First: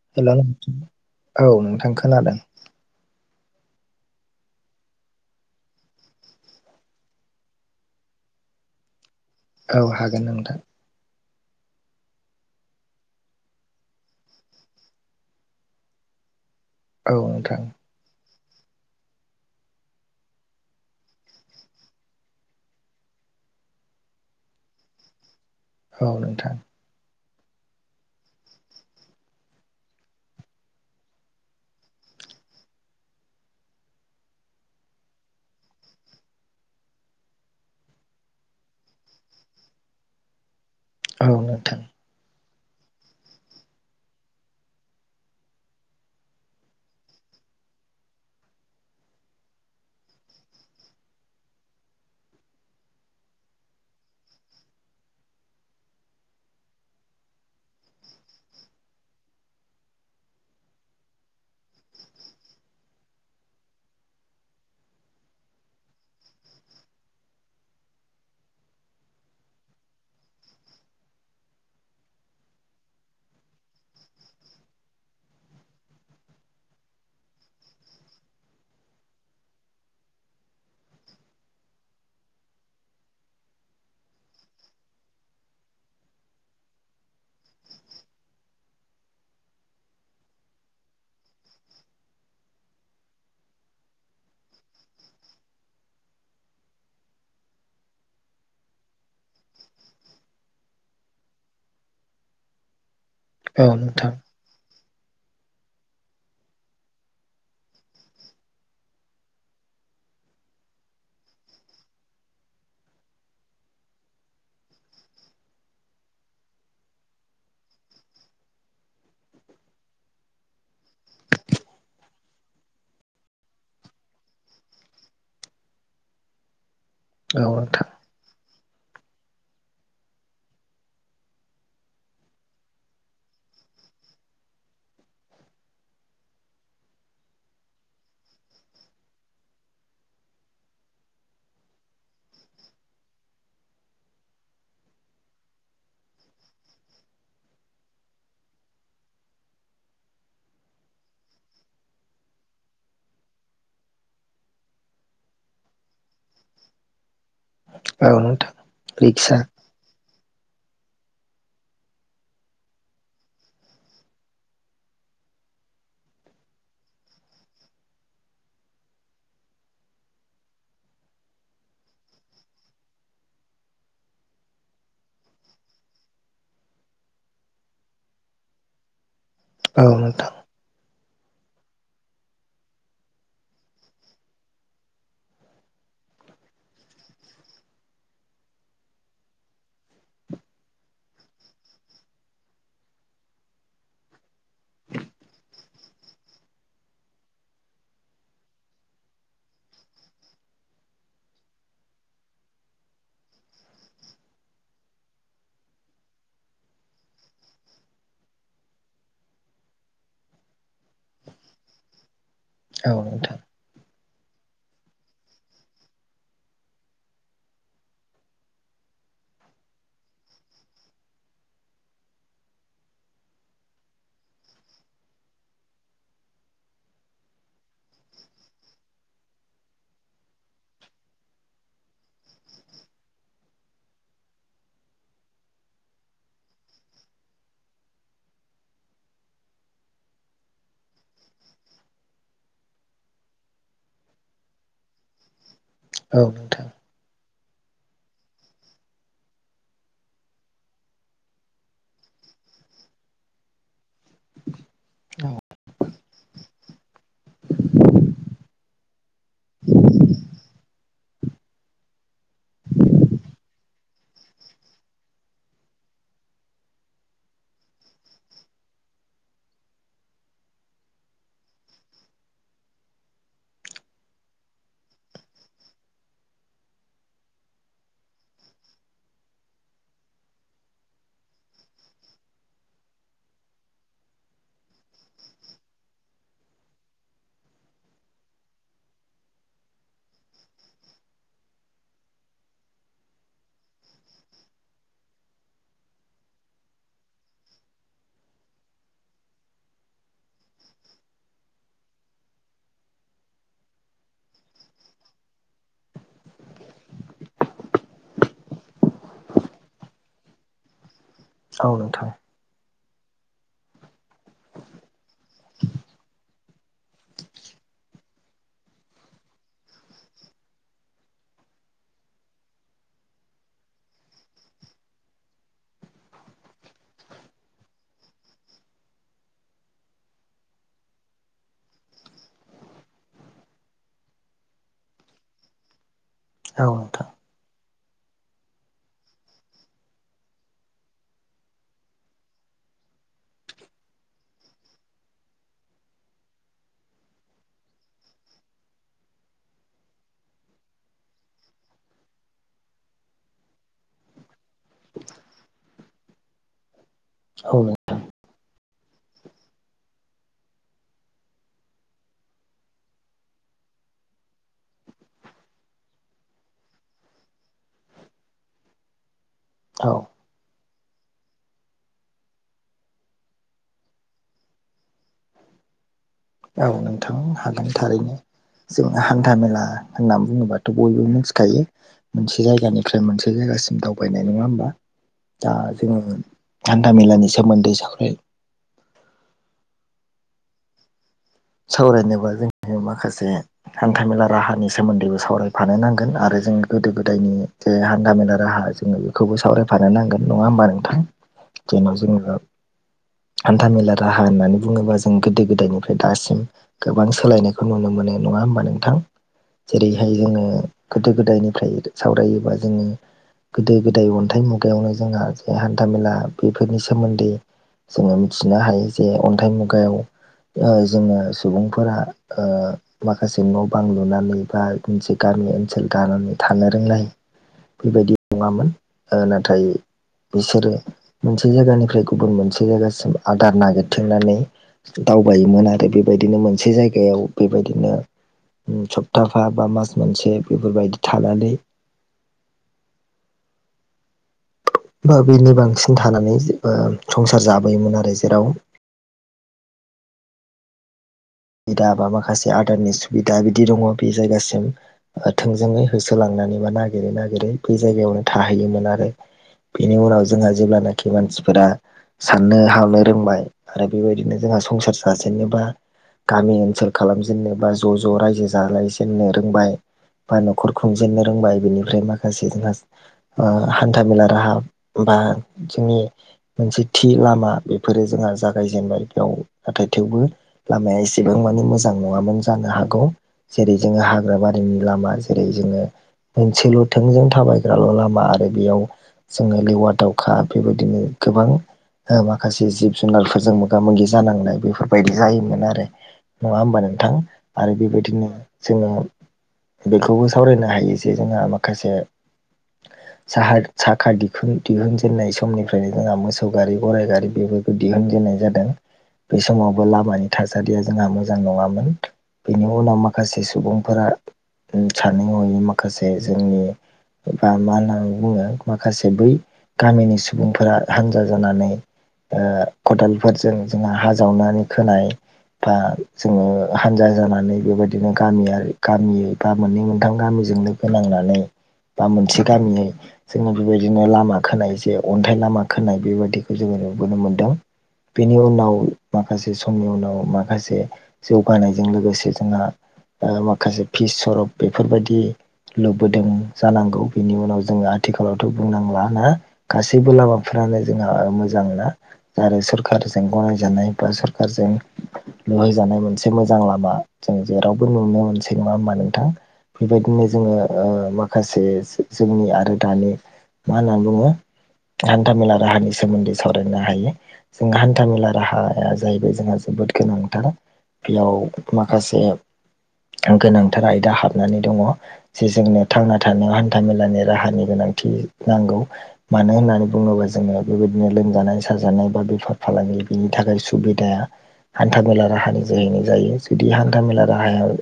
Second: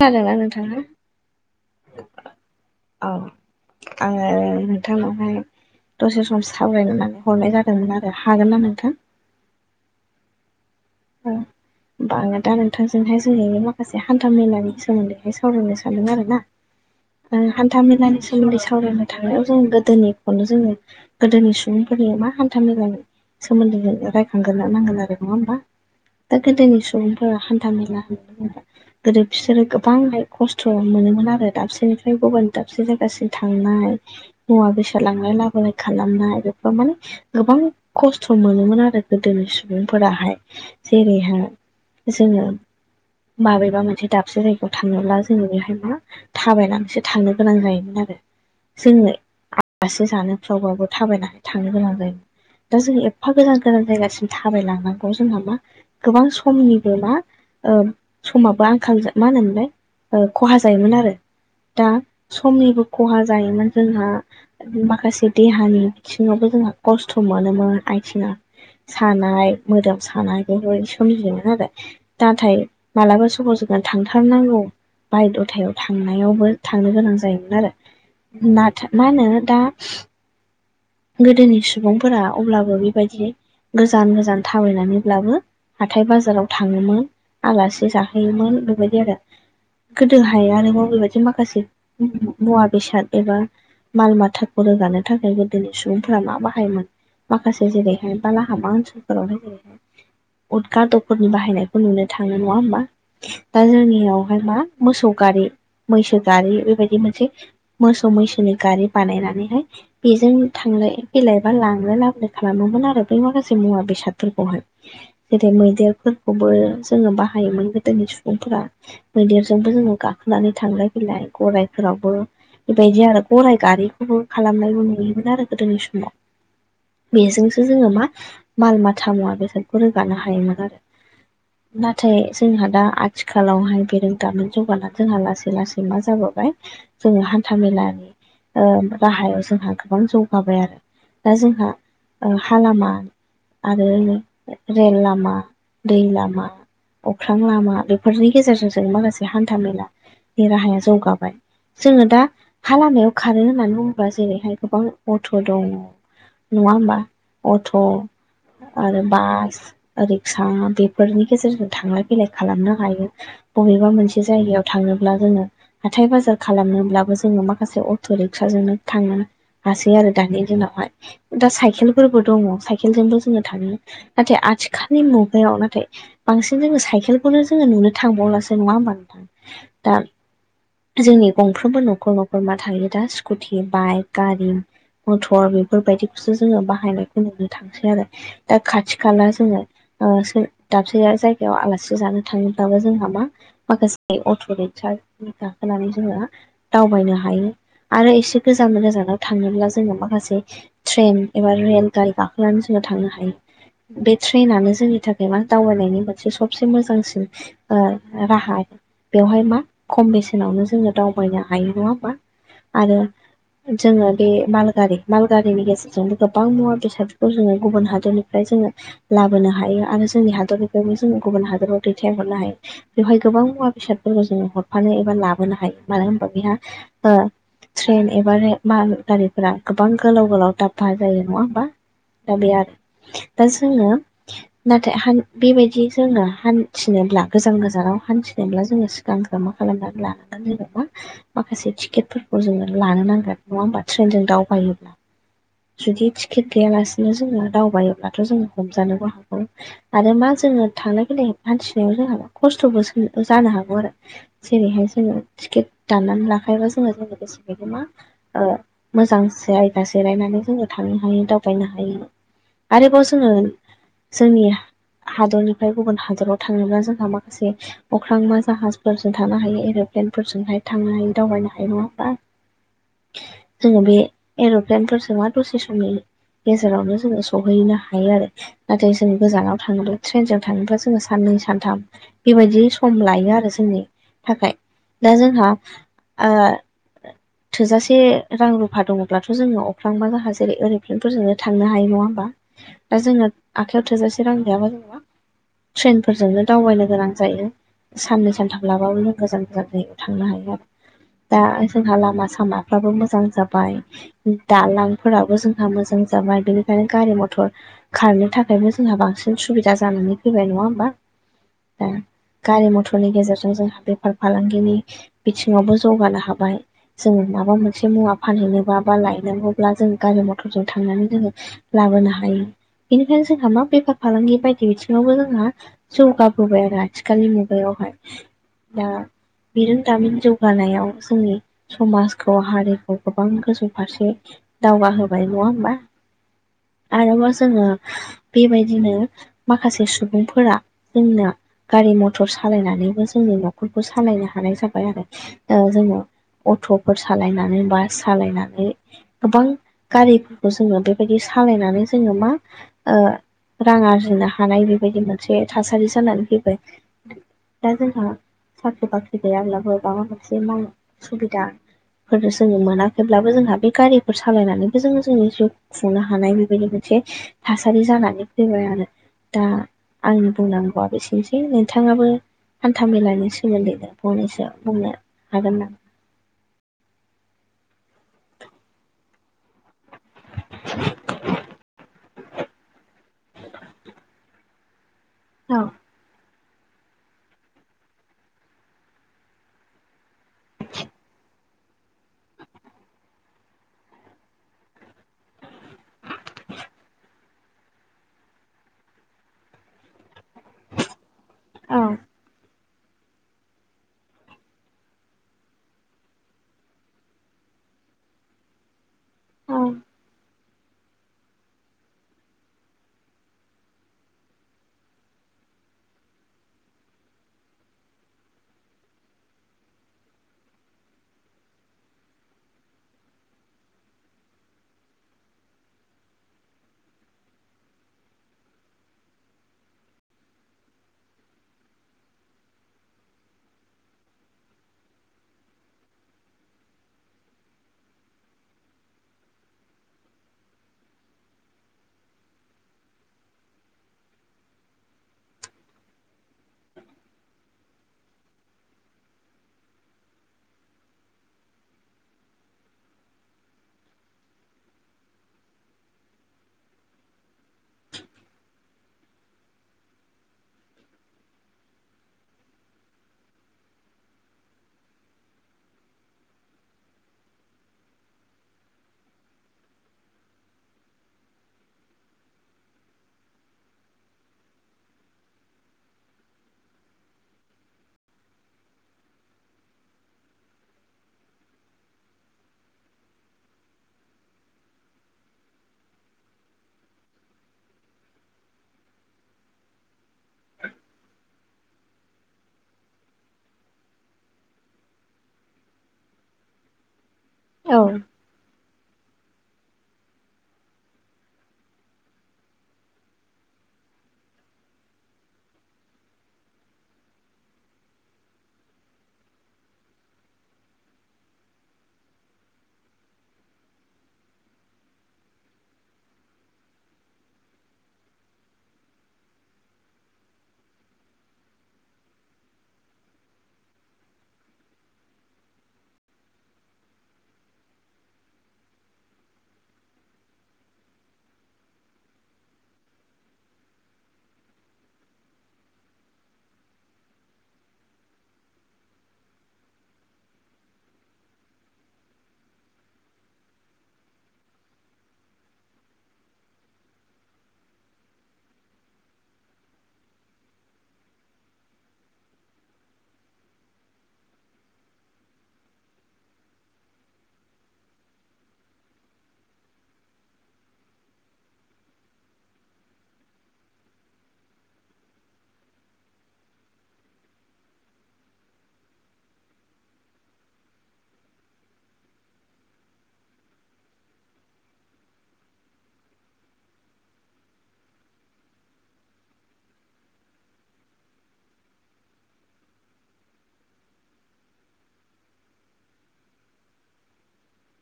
खोनादोंना हेल' नोंथाङा न औ नोंथां खोनादों। औ आङो नोंथांनावहाय दसे सम सावरायनो होननानै हरनाय जादोंमोन आरो हागोना नोंथां? औ हागोन नोंथां। [unintelligible] [inaudible] होमबा आङो दा नोंथांजोंहाय जों माखासे हान्था मेलानि सोमोन्दैहाय सावरायनो सानदों आरो ना। औ ओ नोंथां हान्था मेलानि सोमोन्दै सावरायनो थांनायाव जों गोदोनिखौनो जोङो गोदोनि सुबुंफोरनि मा हान्था मे जां सोमोन्दो रायखांगोरना नांगोन आरो नङा होनबा? औ दा नोंथां गोदोनि सुबुंफोरा हान्था मेला होन ना गोदो बिसोरो गोबांहाय खस्थ' मोनोमोन आरो दाबसेनिफ्राय गुबुन दाबसे जायगासिम थांनाय मुवा बेस लांलाय लाबोलाय खालामनाय बेफोर माने गोबां खस्थ' मोनोमोन आरो गोदोनि सुबुंफोराहाय। औ जेरैहा नोंथां जोङो माबेबा मोनसे दाबसे जायगायाव थाङोब्ला जों बेहाय मा थाबायनानैसो थांनो गोनां जायोमोन आरो जोंनो आलासि जानोफ्रावबाबो थाबायनानै थांनो गोनां जायोमोन। दा जोंङ एफा गोजान गोजान जायगासिम थाबायलांनांगौ जोंहा मा गोबां समनिबो मा ओ समाबो आंखाल मा होनोमलाय खहा जायोमोन आरो दा समनिबो खहा जायोमोन जोंहा। माखासे देहानि बिथिङावबो जोंहा खस्थ' मोनोमोन आयथिङा। सानाय मोदोमाव सानाय बेबायदि सोममिजोमोन आरो। नाथाय मालाबा सहरजोंनो थांथारनांगौ। बाय द'थायाव थांनायावबो थांनो गोनां जायोमोन आरो नाथा मा होनो दा। गोदोनि सुबुंफोरा अब्लाबो बेबायदि गोजान गोजान थाबायनानैब्लाबो हाथाय बाजाराव थाङोमोन आलासि जाहोयोमोन बेबायदि आरो। गोदोहाय आरोबाव बेबायदि माखासे मुवा बेसाद एबा माल माथाखौ रोगानो थाखायबो दिनै सुबुंफोरा मा बाहायोमोन माखासे जेरैहाय बालाहाबा ओनसोलफोरावहाय जेरैहाय उदगा दखनि बाहायनायखौ नुनो थाङो नङा होमबा? औ दा नोंथां जोंनियावहाय मा मोसौ गारि मैसो गारि बेबायदि मोनसे मोसौ मैसोनि गारि बानायनानैहाय बेजों थांलाय गेलायबा लांलाय लाबोलाय खालामोमोन आरो बै माखासे मुवा बेसादफोरखौहाय। जेरै मैदेरफोरखौबो जोङो बाहायोमोन गोदोनि सुबुंफोरा। मैदेरजोंबो जोङो गाखोनानै थांलाय फैलाय गराइफोरावबो। बेबायदि आरो गराइ गारिखौबो खा‌लामनायबो नुयोमोन आरो। गोदोनि समाव औ बेजोंसो नोंथां जोङो मा माल मााथामुवा बेसोरखौ रोगानो हायोमोन आरो। [inaudible] नाथाय जोंहा दा आथिखालावहाय बेरोंदामोन जौगाना जोंहा लासै लासै मा जाबोबाय जोङो हान्था मेलानि ओ राहायाव जोंहा गोबां जौग माबाय आरो दा जोंहा ओ हा लामा आरो रेल लामा दै लामा अख्रां लामा बेफोरनि गेजेरजों जों माखासे हान्था मेला बे राहाया जौगाबाय जोङो दा हा लामायाव खारो होननानै बुङोब्ला जेरैहाय गोबां अट' दङ नङा होमबा अट' औ नोंथां आरो रिक्सा बास। रिक्सा बेफोरनि गेजेरजों थांलाय फैलाय खालामनो हायो बबेबा मोनसे जायगायाव थाङोब्ला जोङो हाथथाय बाजार खालामनोब्लाबो जोङो माखासे अट' रिक्साजोंनो थाङो। हासै आरो दानि दिनावहाय। दा साइकेलफोरबो दङ साइकेलजोंबो जोङो थाङो नाथाय आथिखालनि मुगायाव नाथाय बांसिन जोङो साइकेलखौनो जोङो नुनो थांबावलासो नङा होमबा नोंथां? औ दा नोंथां जोंनि गंफ्रोमबो न'खर न'खर मा थायो दा स्कुटि बाइक गारि। मथर बेफोरबायदिखौसो जोङो बाहायनायखौ नुनो थांसै आरो। दा खाथि खाला जोङो ओ दाबसे जायगायाव आलासि जानो थाङोबब्लाबो जोंहा मा माखासे अट' रिक्सा गाखोनानै जोङो दावबायनो हायो आरो एसे गोजान गोजानाव थाङोब्ला जोङो माखासे ट्रेन एबा रेल गारि गाखोनानै जोङो थांनो हायो। बे ट्रेनानो जोंनि थाखाय मा दावबायनायनि मोनसे सबसे मोजांसिन। ओ- राहा बेवहाय मा खम बेसेनावनो जोङो दावबायनो हायो नङा होमबा? आरो औ नोंथां जोङो बे माल गारि मालगारिनि गेजेरजोंबो गोबां मुवा बेसादफोरखौ जोङो गुबुन हादरनिफ्राय जोङो लाबोनो हायो आरो जोंनि हादरनिफ्रायनो जों गुबुन हादराव दैथायहरनो हायो। बेवहाय गोबां मुवा बेसादफोरखौ जोङो हरफानो एबा लाबोनो हायो मानो होनबा बेहा ओ ट्रेन एबा माल गारिफोरा गोबां गोलाव गोलाव दाब्बा जायो नङा होमबा। दा बे आरो दा जोङो नाथाय हान बेबायदि जोङो हान्थिनोब्ला गोजान गोजानाव हान्थिनोब्ला जोङो गानग्र मा खालामनानै लानांगोन जेनेबा माखासे टिकेटफोरखौ जोङो लानो नांगोन। नङा होमबा ट्रेनजों दावबायोब्ला जुदि औ टिकेट नोंथां गैयालासिनो जोङो दावबायायोब्लाथ' जोङो हमजानोबो हागौ। आरो मा जोङो थांलाय फैलाय हान्थिनायाव जोंहा खस्थ'बो जानो हागौ आरो। जेरैहाय जोङो औ टिकेट दाननानै लाखायोबा जोङो जों गोसो बायदि मा ओ मोजां जायगा जिरायनानै जोङो थांनो हायो दावबायनो हायो। आरोबाव जोङो जोंनि हादरनिफ्राय गुबुन हादराव थांङोब्ला जोंहा माखासे अख्रां मा जाहाजफोरजों थांनो हायो एर'प्लेनफोरजोंहाय थांनो हायो दावबायनो हायो नङा होनबा? जोङो बे एर'प्लेनफोरजों मा दसे समनि गेजेरावनो जोङो सहैनो हायो आरो। नाथाय जों गोजानाव थाङोब्ला ट्रेनजों थाङोब्ला जोङो साननै सानथाम बेबायदि सम लायो आरो जोंनि थाखाय दा जोंहा ओ थोजासे एसे रां रुफा दङब्लाथ' जोङो अख्रां बा जोंहा जेरै एर'प्लेनफोरजोंनो थांनो हायो नङा होमबा? दा जोङो आखाइयाव थोजासे रां गैयाबा [inaudible] ट्रेनफोरजोंनो दावबायनो गोनां जायो। साननै सानथाम लाबाबो जों गोजान गोजान जायगायाव थांनो हायो आरो दा जोंहा लामा सामा बाबो मोजां जाबाय। दालांफोराबो जोंहा मोजां जाबाय बेनिखायनो गारि मथर खारनो थाखायबो जोंहा बांसिन सुबिदा जानानै फैबाय नङा होमबा? औ दा नोंथां। गारि मथरनि गेजेरजों जोंहा बेफार फालांगिनि बिथिङावबो जौगानो हाबाय जोङो मा माबा मोनसे मुवा फानहैनोबा बा लायनांगौब्ला जों गारि मथरजों थांनानै जोङो लाबोनो हायो बेनिखायनो जोंहा मा बेफार फालांगि बायदि बिथिङावबो जोंहा जौगाबोबाय आरो आथिखालनि मुगायावहाय। दा बिरोंदामिन जौगानायाव जोंनि समाज खौ हारिखौ गोबां गोजौ फारसे दावगाहोबाय नङा होमबा? औ नोंथां आरोबाव जोङो बेबायदिनो माखासे सुबुंफोरा जोंनो गारि मथर सालायनानैबो जोंनि न'खरखौ सालायनो हानाय जाबाय आरो। ओ जोङो अट'फोर सालायनानै बास सालायनानै गोबां गारिफोरखौ जोङो बेबायदि सालायनानै जोङो मा रां आरजिनो हानाय बेबायदि मोनसे थासारि जानानै फैबाय। औ दा नों जोंहा साख्रि बाख्रि गैयाब्लाबो माबा मोनसे मावनो सुबिदा फोरनो जोङो मोनाखैब्लाबो जोंहा बे गारिफोर सालायनानैबो जोङो जोंनि जिउ खुंनो हानाय बेबायदि मोनसे थासारि जानानै फैबाय आरो दा औ आंनि बुंनांगौआ बेसेनोसै नोंथाङाबो हान्था मेलानि सोमोन्दैनो फंनैसो बुंनो हागोन नामा? औ नोंथां हागोन थारैनो जों हान्था मेला होनना बुङोबाथ' बयबो मिथिखायो। मोनसे जायगानिफ्राय मोनसे जायगासिम दावबायनाय नङा होमबा? दा औ जोङो हान्था मेलानि सोमोन्दै साख सावरायनोबा जों माखासे हान्थामेला राहानि सोमोन्दैबो सावरायफानो नांगोन आरो जों गोदो गोदायनि जे हान्थामेला राहा जोङो बेखौबो सावरायफानो नांगोन नङा होमबा नोंथां? औ जेन' जोङो हान्थामेला राहा होननानै बुङोबा जों गोदो गोदायनिफ्राय दासिम गोबां सोलायनायखौ नुनो मोननाय नङा होमबा नोंथां? औ जेरैहाय जोङो गोदो गोदायनिफ्राय सावरायोबा जोङो गोदो गोदाय अन्थाइ मुगायावनो जोंहा जे हान्था मेला बेफोरनि सोमोन्दै जोङो मिथिनो हायो जे अन्थाइ मुगायाव ओ जोङो सुबुंफोरा ओ माखासे न' बां लुनानै बा मोनसे गामि ओनसोल गानानै थानो रोंनाय बेबायदि नङामोन ओ नाथाय बिसोरो मोनसे जायगानिफ्राय गुबुन मोनसे जायगासिम आदार नागिरथिंनानै दाव बायोमोन आरो बेबायदिनो मोनसे जायगायाव बेबायदिनो सप्ताफा बा मास मोनसे बेफोरबायदि थानानै बा बेनि बांसिन थानानै संसार जाबोयोमोन आरो जेराव सुबिदा बा माखासे आदारनि सुबिदा बिदि दङ बे जायगासिम ओ थोंजोङै होसोलांनानै बा नागिरै नागिरै बै जायगायावनो थाहैयोमोन आरो। बेनि उनाव जोंहा जेब्लानाखि मानसिफोरा साननो हाबनो रोंबाय आरो बेबायदिनो जोंहा संसार जाजेनोबा। गामि ओनसोल खालामजेननो बा ज' ज' राय्जो जालायजेननो रोंबाय। बा न'खर खुंजेननो रोंबाय बेनिफ्राय माखासे जोंहा ओ हान्था मेला राहा बा जोंनि मोनसे थि लामा बेफोरो जोंहा जागायजेनबाय बेयाव नाथाय थेवबो लामाया एसे एसेबां मानि मोजां नङामोन जानो हागौ। जेरै जोङो हाग्रा बारिनि लामा। जेरै जोङो मोनसेल' थोंजों थाबायग्राल' लामा आरो बेयाव जोङो लेवार दावखा बेबायदिनो गोबां ओ माखासे जिब जुनारफोरजों मोगा मोगि जानांनाय बेफोरबायदि जायोमोन आरो। नङा होमबा नोंथां। आरो बेबायदिनो जोङो बेखौबो सावरायनो हायो जे जोंहा माखासे साहा साखा दिखुन दिहुनजेननाय समनिफ्रायनो जोंहा मोसौ गारि गराइ गारि बेबो दिहुनजेननाय जादों। बे समावबो लामानि थासारि या जोंहा मोजां नङामोन बेनि उनाव माखासे सुबुंफोरा ओम सानै हयै माखासे जोंनि बा मा होननानै बुङो माखासे बै गामिनि सुबुंफोरा हान्जा जानानै। ओ खदालफोरजों जोंहा हा जावनानै खोनाय। बा जोङो हानजा जानानै बेबायदिनो गामियारि गामि बा मोननै मोनथाम गामिजोंनो होनांनानै। बा मोनसे गामियै जोङो बेबायदिनो लामा खोनाय जे अन्थाइ लामा खोनाय बेबायदिखौ जोङो नुबोनो मोन्दों। बेनि उनाव माखासे समनि उनाव मा माखासे जौगानायजों लोगोसे जोंहा ओ माखासे फिस सरब बेफोरबायदि। लुबोदों जानांगौ बिनि उनाव जोङो आथिखालावथ' बुंनांला ना। गासैबो लामाफ्रानो जोंहा मोजां ना। आरो सरखारजों गनायजानाय बा सरखारजों। लुहैजानाय मोनसे मोजां लामा जों जेरावबो नुनो मोनसै नङा होमबा नोंथां। बेबायदिनो जोङो ओ माखासे जोंनि आरो दानि मा होननानै बुङो हान्थामेला राहानि सोमोन्दै सावरायनो हायो। जों हान्थाामेला राहाया जाहैबाय जोंहा जोबोद गोनां। दा बेयाव माखासे गोनांथार आयदा हाबनानै दङ। जे जोंनो थांना थानायाव हान्था मेलानि राहानि गोनांथि नांगौ। मानो होननानै बुङोबा जोङो बेबायदिनो लोमजानाय साजानाय। बा बेफार फालांगि बेनि थाखाय सुबिदाया। हान्था मेला राहानि जोहैनो जायो। जुदि हान्था मेला राहाया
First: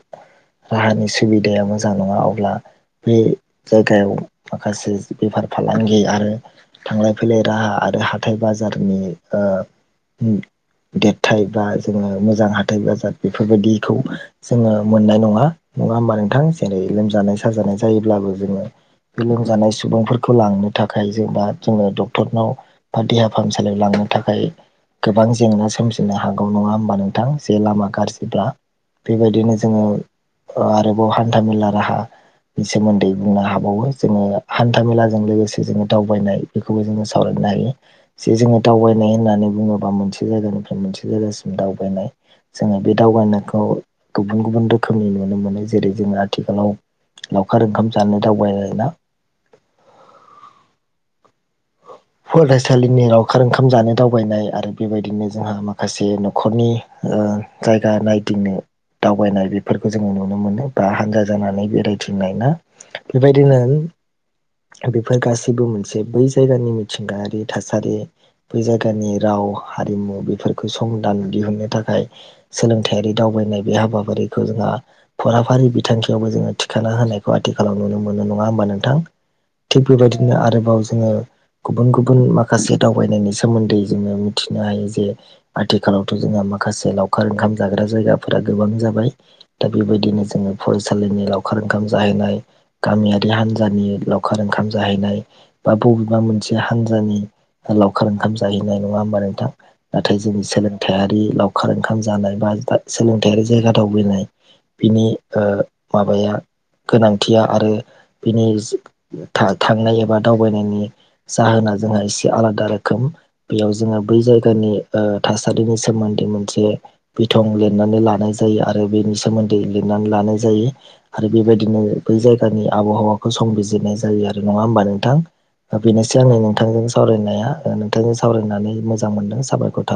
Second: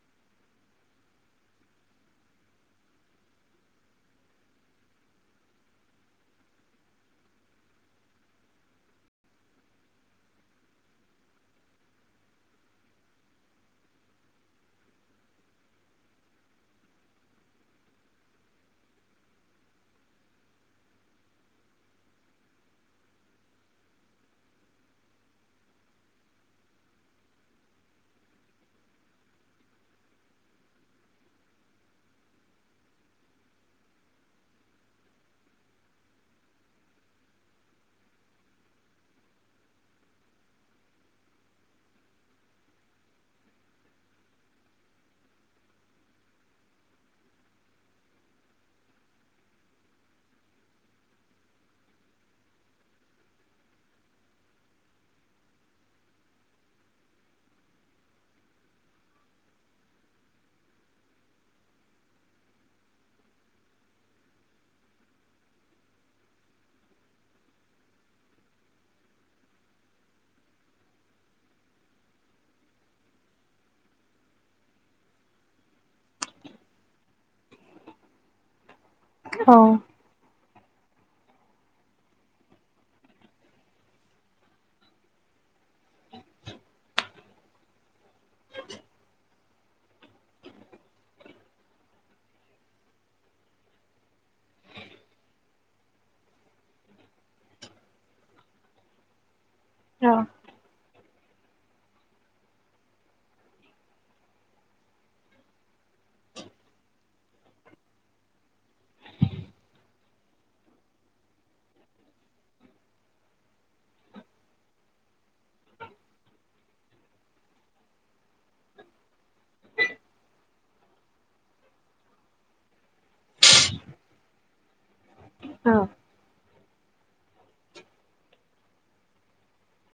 राहानि सुबिदाया मोजां नङा। अब्ला बे जायगायाव थांलाय फैलाय राहा। आरो हाथाइ बाजारनि ओ उम देरथाय बा जोङो मोजां हाथाइ बाजार बेफोरबायदिखौ। जोङो मोननाय नंङा। नंङा होमबा नोंथां जेरै लोमजानाय साजानाय जायोब्लाबो जोंङो। बे लोमजानाय सुबुंफोरखौ लांनो थाखाय जेनबा जोंङो डक्टरनाव। बा देहा फाहामसालियाव लांनो थाखाय गोबां जेंना सोमजिनो हागौ। नंङा होमबा नों थां जे लामा गाज्रिब्ला बेबायदिनो जोंङो। ओ आरोबाव हान्था मेला राहा। बे सोमोन्दै बुंनो हाबावो। जोंङो हान्था मेलाजों लोगोसे जोंङो दावबायनाय। बेखौबो जोंङो सावरायनो हायो। जे जोंङो दावबायनाय होननानै बुंङोबा मोनसे जायगानिफ्राय मोनसे जायगासिम दावबायनाय। जोंङो बे दावबायनायखौ गुबुन गुबुन रोखोमनि नुनो मोनो जेरै जोंङो आथिखालाव। लावखार ओंखाम जानो दावबायल ना फरायसालिनि लावखार ओंखाम जानो दावबायनाय आरो बेबायदिनो जोंहा माखासे न'खरनि जायगा नायदिंनो दावबायनाय बेफोरखौ जोंङो नुनो मोनो बा हानजा जानानै बेरायथिंनाय ना बेबायदिनो बेफोर गासैबो मोनसे बै जायगानिसे मिथिंगायारि थासारि बै जायगानि राव हारिमु बेफोरखौ समंदान दिहुननो थाखाय सोलोंथायारि दावबायनाय बे हाबाफारिखौ जोंहा फराफारि बिथांखियावबो जोंङो थिखा होनायखौ आथिखालाव नुनो मोनो नंङा होमबा नोंथां औ थिग बेबायदिनो आरोबाव जोंङो गुबुन गुबुन माखासे दावबायनायनि सोमोन्दै जोंङो मिथिनो हायो जे आथिखालावथ' जोंहा माखासे लावखार ओंखाम जाग्रा जायगाफोरा गोबां जाबाय दा बेबायदिनो जोंङो फरायसालिनि लावखार ओंखाम जाहैनाय गामियारि हान्जानि लावखार ओंखाम जाहैनाय बा बबेबा मोनसे मोनसे हानजानि लावखार ओंखाम जाहैनाय नंङा होमबा नोंथां औ नाथाय जोंनि सोलों सोंथायारि लावखार ओंखाम जानाय बा सोलोंथायारि जायगा दावबायनाय बिनि माबाया गोनांथिया आरो बिनि थांनाय एबा दावबायनायनि जाहोना जोंहा एसे आलादा रोखोम बेयाव जोंङो बै जायगानि थासारिनि सोमोन्दै मोनसे बिथं लिरनानै लानाय जायो आरो बेनि सोमोन्दै लिरनानै लानाय जायो। आरो बेबायदिनो बै जायगानि आबहावाखौ संबिजिदनाय जायो आरो नंङा होमबा नोंथां औ बेनोसै आंङो नोंथांजों सावरायनाया नोंथांजों सावरायनानै मोजां मोनदों साबायख थाबाय